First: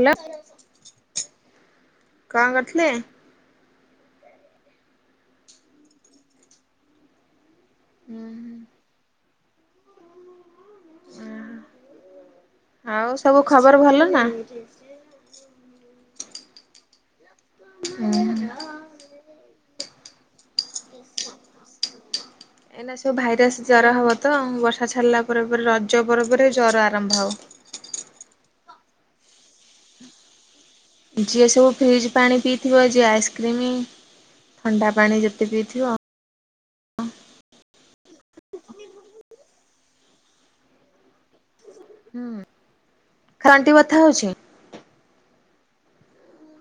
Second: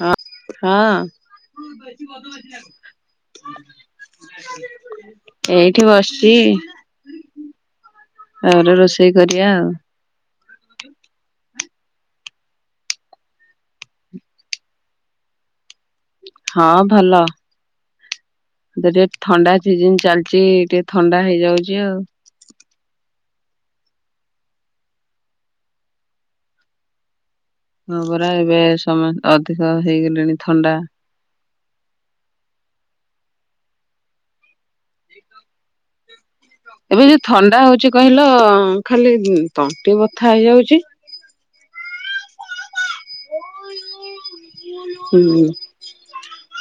ହଁ ହଁ କଣ କରୁଥିଲେ? ଏଇଠି ବସଚି। ଆହୁରି ରୋଷେଇ ଏଇଆ ଆଉ। ଆଉ ସବୁ ଖବର ଭଲ ନା। ହଁ ଭଲ। [inaudible] [unintelligible] ଥଣ୍ଡା ସିଜନ ଜି ଟିକେ ଥଣ୍ଡା ହେଇଯାଉଛି ଆଉ। ଏନା ସବୁ ବେଶ ଜ୍ୱର ହବ ତ ବର୍ଷା ଛାଡ଼ିଲା ପରେ ପରେ ରଜ ପରେ ପରେ ଜର ଆରମ୍ଭ ହବ। ହଁ ପରା ଏବେ ସମ ଅଧିକ ହେଇଗଲେଣି ଥଣ୍ଡା। ଯିଏ ସବୁ ଫ୍ରିଜ ପାଣି ପିଇଥିବ ଯେଏ ଆଇସକ୍ରିମ ଥଣ୍ଡା ପାଣି ଯେତେ ପିଇଥିବ। ଏବେ ଯଉ ଥଣ୍ଡା ହଉଛି କହିଲ ଖାଲି ତଣ୍ଟି ବଥା ହେଇଯାଉଚି। ହୁଁ ତଣ୍ଟି ବଥା ହଉଚି। ହୁଁ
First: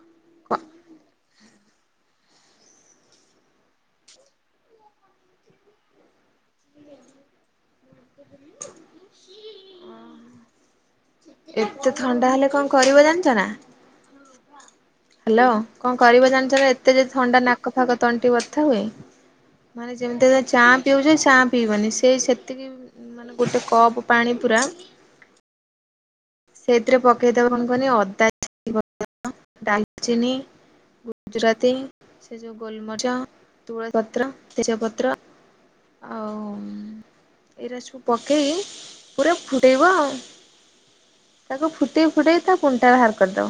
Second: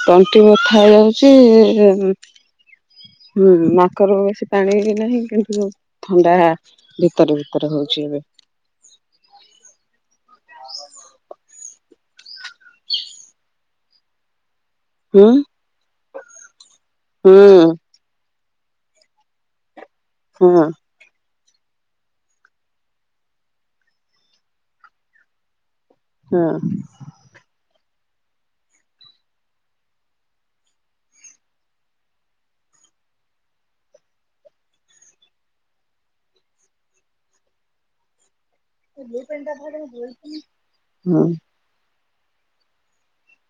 ତଣ୍ଟି ବଥା [unintelligible] ନାକରୁ [inaudible] ଏତେ ଥଣ୍ଡା ହେଲେ କଣ କରିବ ଜାଣିଛ ନା ହୁଁ ହ୍ୟାଲୋ କଣ କରିବ ଜାଣିଛ ନା ଏତେ ଯଦି ଥଣ୍ଡା ହୁଁ ନାକ ଫାକ ତଣ୍ଟି ବ କଥା ହଏ ମାନ ଯେମିତି ହଁ ଚା ପିଉଛ ଚା ପିଇବନି ସେ ସେତିକି ମାନେ ଗୋଟେ କପ୍ ପାଣି ପୁରା ହଁ ସେଇଥିରେ ପକେଇଦବ ନି ଅଦା ଡାଲଚିନି ଗୁଜୁରାତି ସେ ଯୋଉ ଗୋଲମରିଚ ତୁଳସୀ ପତ୍ର ତେଜପତ୍ର ଆଉ ଏଇରାା ସବୁ ପକେଇ ପୁରା ଫୁଟେଇବ ଆଉ ହଁ। ତାକୁ ଫୁ ଗୁଟି ଫୁଟେଇ ତା ପୁଣ୍ଟାଳ ହହାର କରିଦ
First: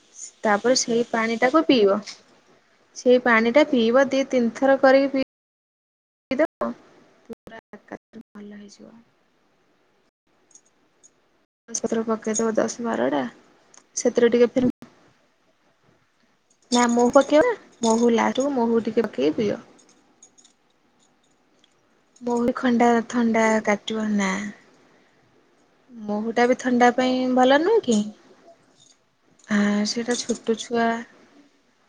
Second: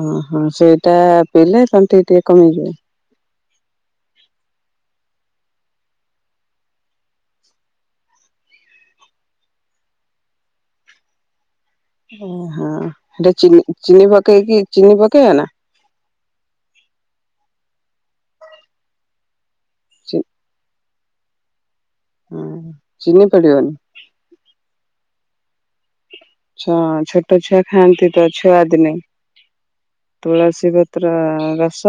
ଓହୋ ସେଇଟା ଟାକୁ ପିଇଲେ ପିଇବ ସେମତି ଟିକେ କମେଇଯିବ ସେଇ ପାଣି ଟା ପିଇବ ଦି ତିନିଥର କରିକି ପିଇ ପିଇବ ଭଲ ହେଇିବ ଓହଁ ସେଟା ଚିନି ଚିନି ସେଥିରେ ଟିକେ ପକେଇକି ଫେରେ ଚିନି ପକେଇ କେ ନା ନା ମହୁ ପକେଇବା ମହୁ ଲାୁ ମହୁ ଟିକେ ପକେଇ ପିଅ ସେ ମଳିକଣ୍ଡା ଚିନି ତଣ୍ଡା ପଡିବନି। କଟିବନ ପାଇଁ ଛୋଟ ଭଲ ଛୁଆ ନୁହେଁ କି ଖାଆନ୍ତି ତ ଛୁଆ ଦିନାଇ ଆ ସେଇଟା ଛୋଟ ତୁଳସୀ ଛୁଆ ପତ୍ର ରସ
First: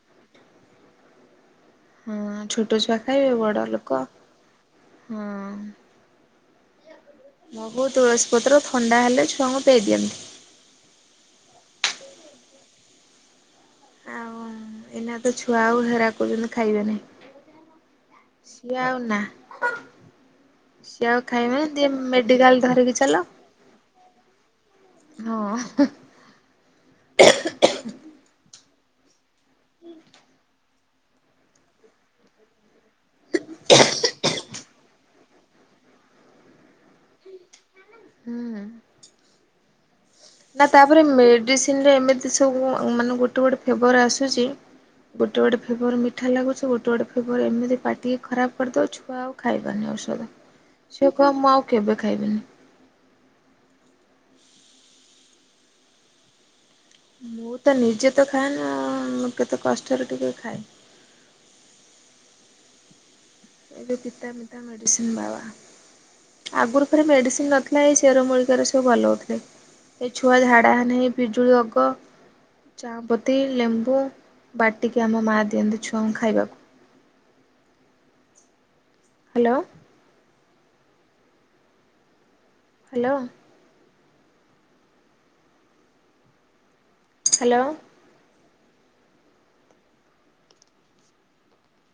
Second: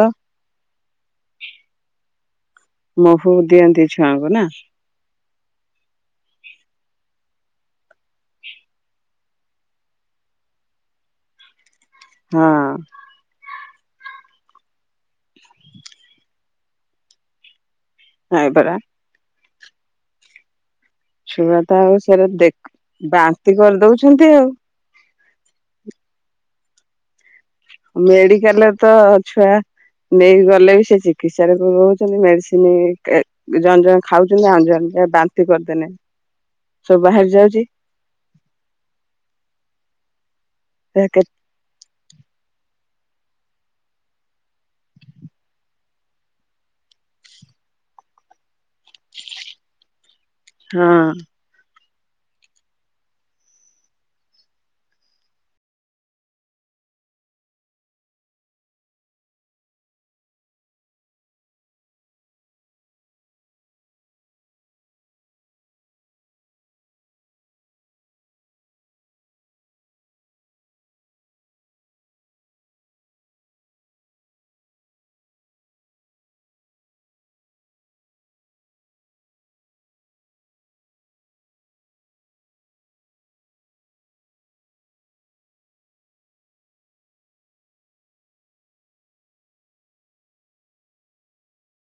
ହଁ ଛୋଟ ଛୁଆ ମହୁ ଖାଇବେ ବଡ ଦିଅନ୍ତି ଲୋକ ଛୁଆଙ୍କୁ ନା ହୁଁ ବହୁ ତୁଳସୀ ପତ୍ର ଥଣ୍ଡା ହେଲେ ଛୁଆଙ୍କୁ ପେଇ ଦିଅନ୍ତି ହଁ ଆଉ ଏନା ତ ଛୁଆ ଆଉ ହେରା କରୁଛନ୍ତି ଖାଇବେନି ନାଇଁ ପରା ସିଆଉ ନା ହ ସିଏ ଆଉ ଛୁଆ ଖାଇବେନ ତ ଟେ ଆଉ ସେରା ଦେଖ ମେଡିକାଲ ଧରିକି ଚାଲ ବାନ୍ତି କରିଦଉଛନ୍ତି ଆଉ ହଁ [inaudible] ମେଡିକାଲ ତ ଛୁଆ ନେଇକି ଗଲେ ବି ସେ ଚିକିତ୍ସାାରେ ରହୁଛନ୍ତି ମେଡିସିନ ଜଞ୍ଜଣ ଖାଉଛନ୍ତି ଅଞ୍ଜଣ ବାନ୍ତି କରିଦେଲେ ସବୁ ବାହାରି ଯାଉଛି ହୁଁ ନା ତାପରେ ମେଡିସିନ ରେ ଏମିତି ସବୁ ଆଉ ମାନେ ଗୋଟେ ଗୋଟେ ଫେଭର ଆସୁଛି ଗୋଟେ ଗୋଟେ ଫେବର ମିଠା ଲାଗୁଛି ଗୋଟେ ଗୋଟେ ଫେଭର ଏମିତି ପାଟିକି ଖରାପ କରିଦେଉ ଛୁଆ ଆଉ ଖାଇବାରୁନି ଔଷଧ ସୁଖ ମା କେବେ ଖାଇବେନି। ମୁଁ ତ ନିଜେ ତ ଖାଏ ନା କେତେ କଷ୍ଟରେ ଟିକେ ଖାଏ। ଏବେ ପିତା ମିତା ମେଡିସିନ ବାବା ଆଗରୁ ଥରେ ମେଡିସିନ ନଥିଲା ଏଇ ଚେରମୂଳିକାରେ ସବୁ ଭଲ ହୋଉଥିଲେ ଏ ଛୁଆ ଝାଡା ହୋନେ ଏ ପିଜୁଳି ଅଗ, ଚାଉପତି, ଲେମ୍ବୁ ବାଟିକି ଆମ ମା ଦିଅନ୍ତି ଛୁଆଙ୍କୁ ଖାଇବାକୁ। Hello hello hello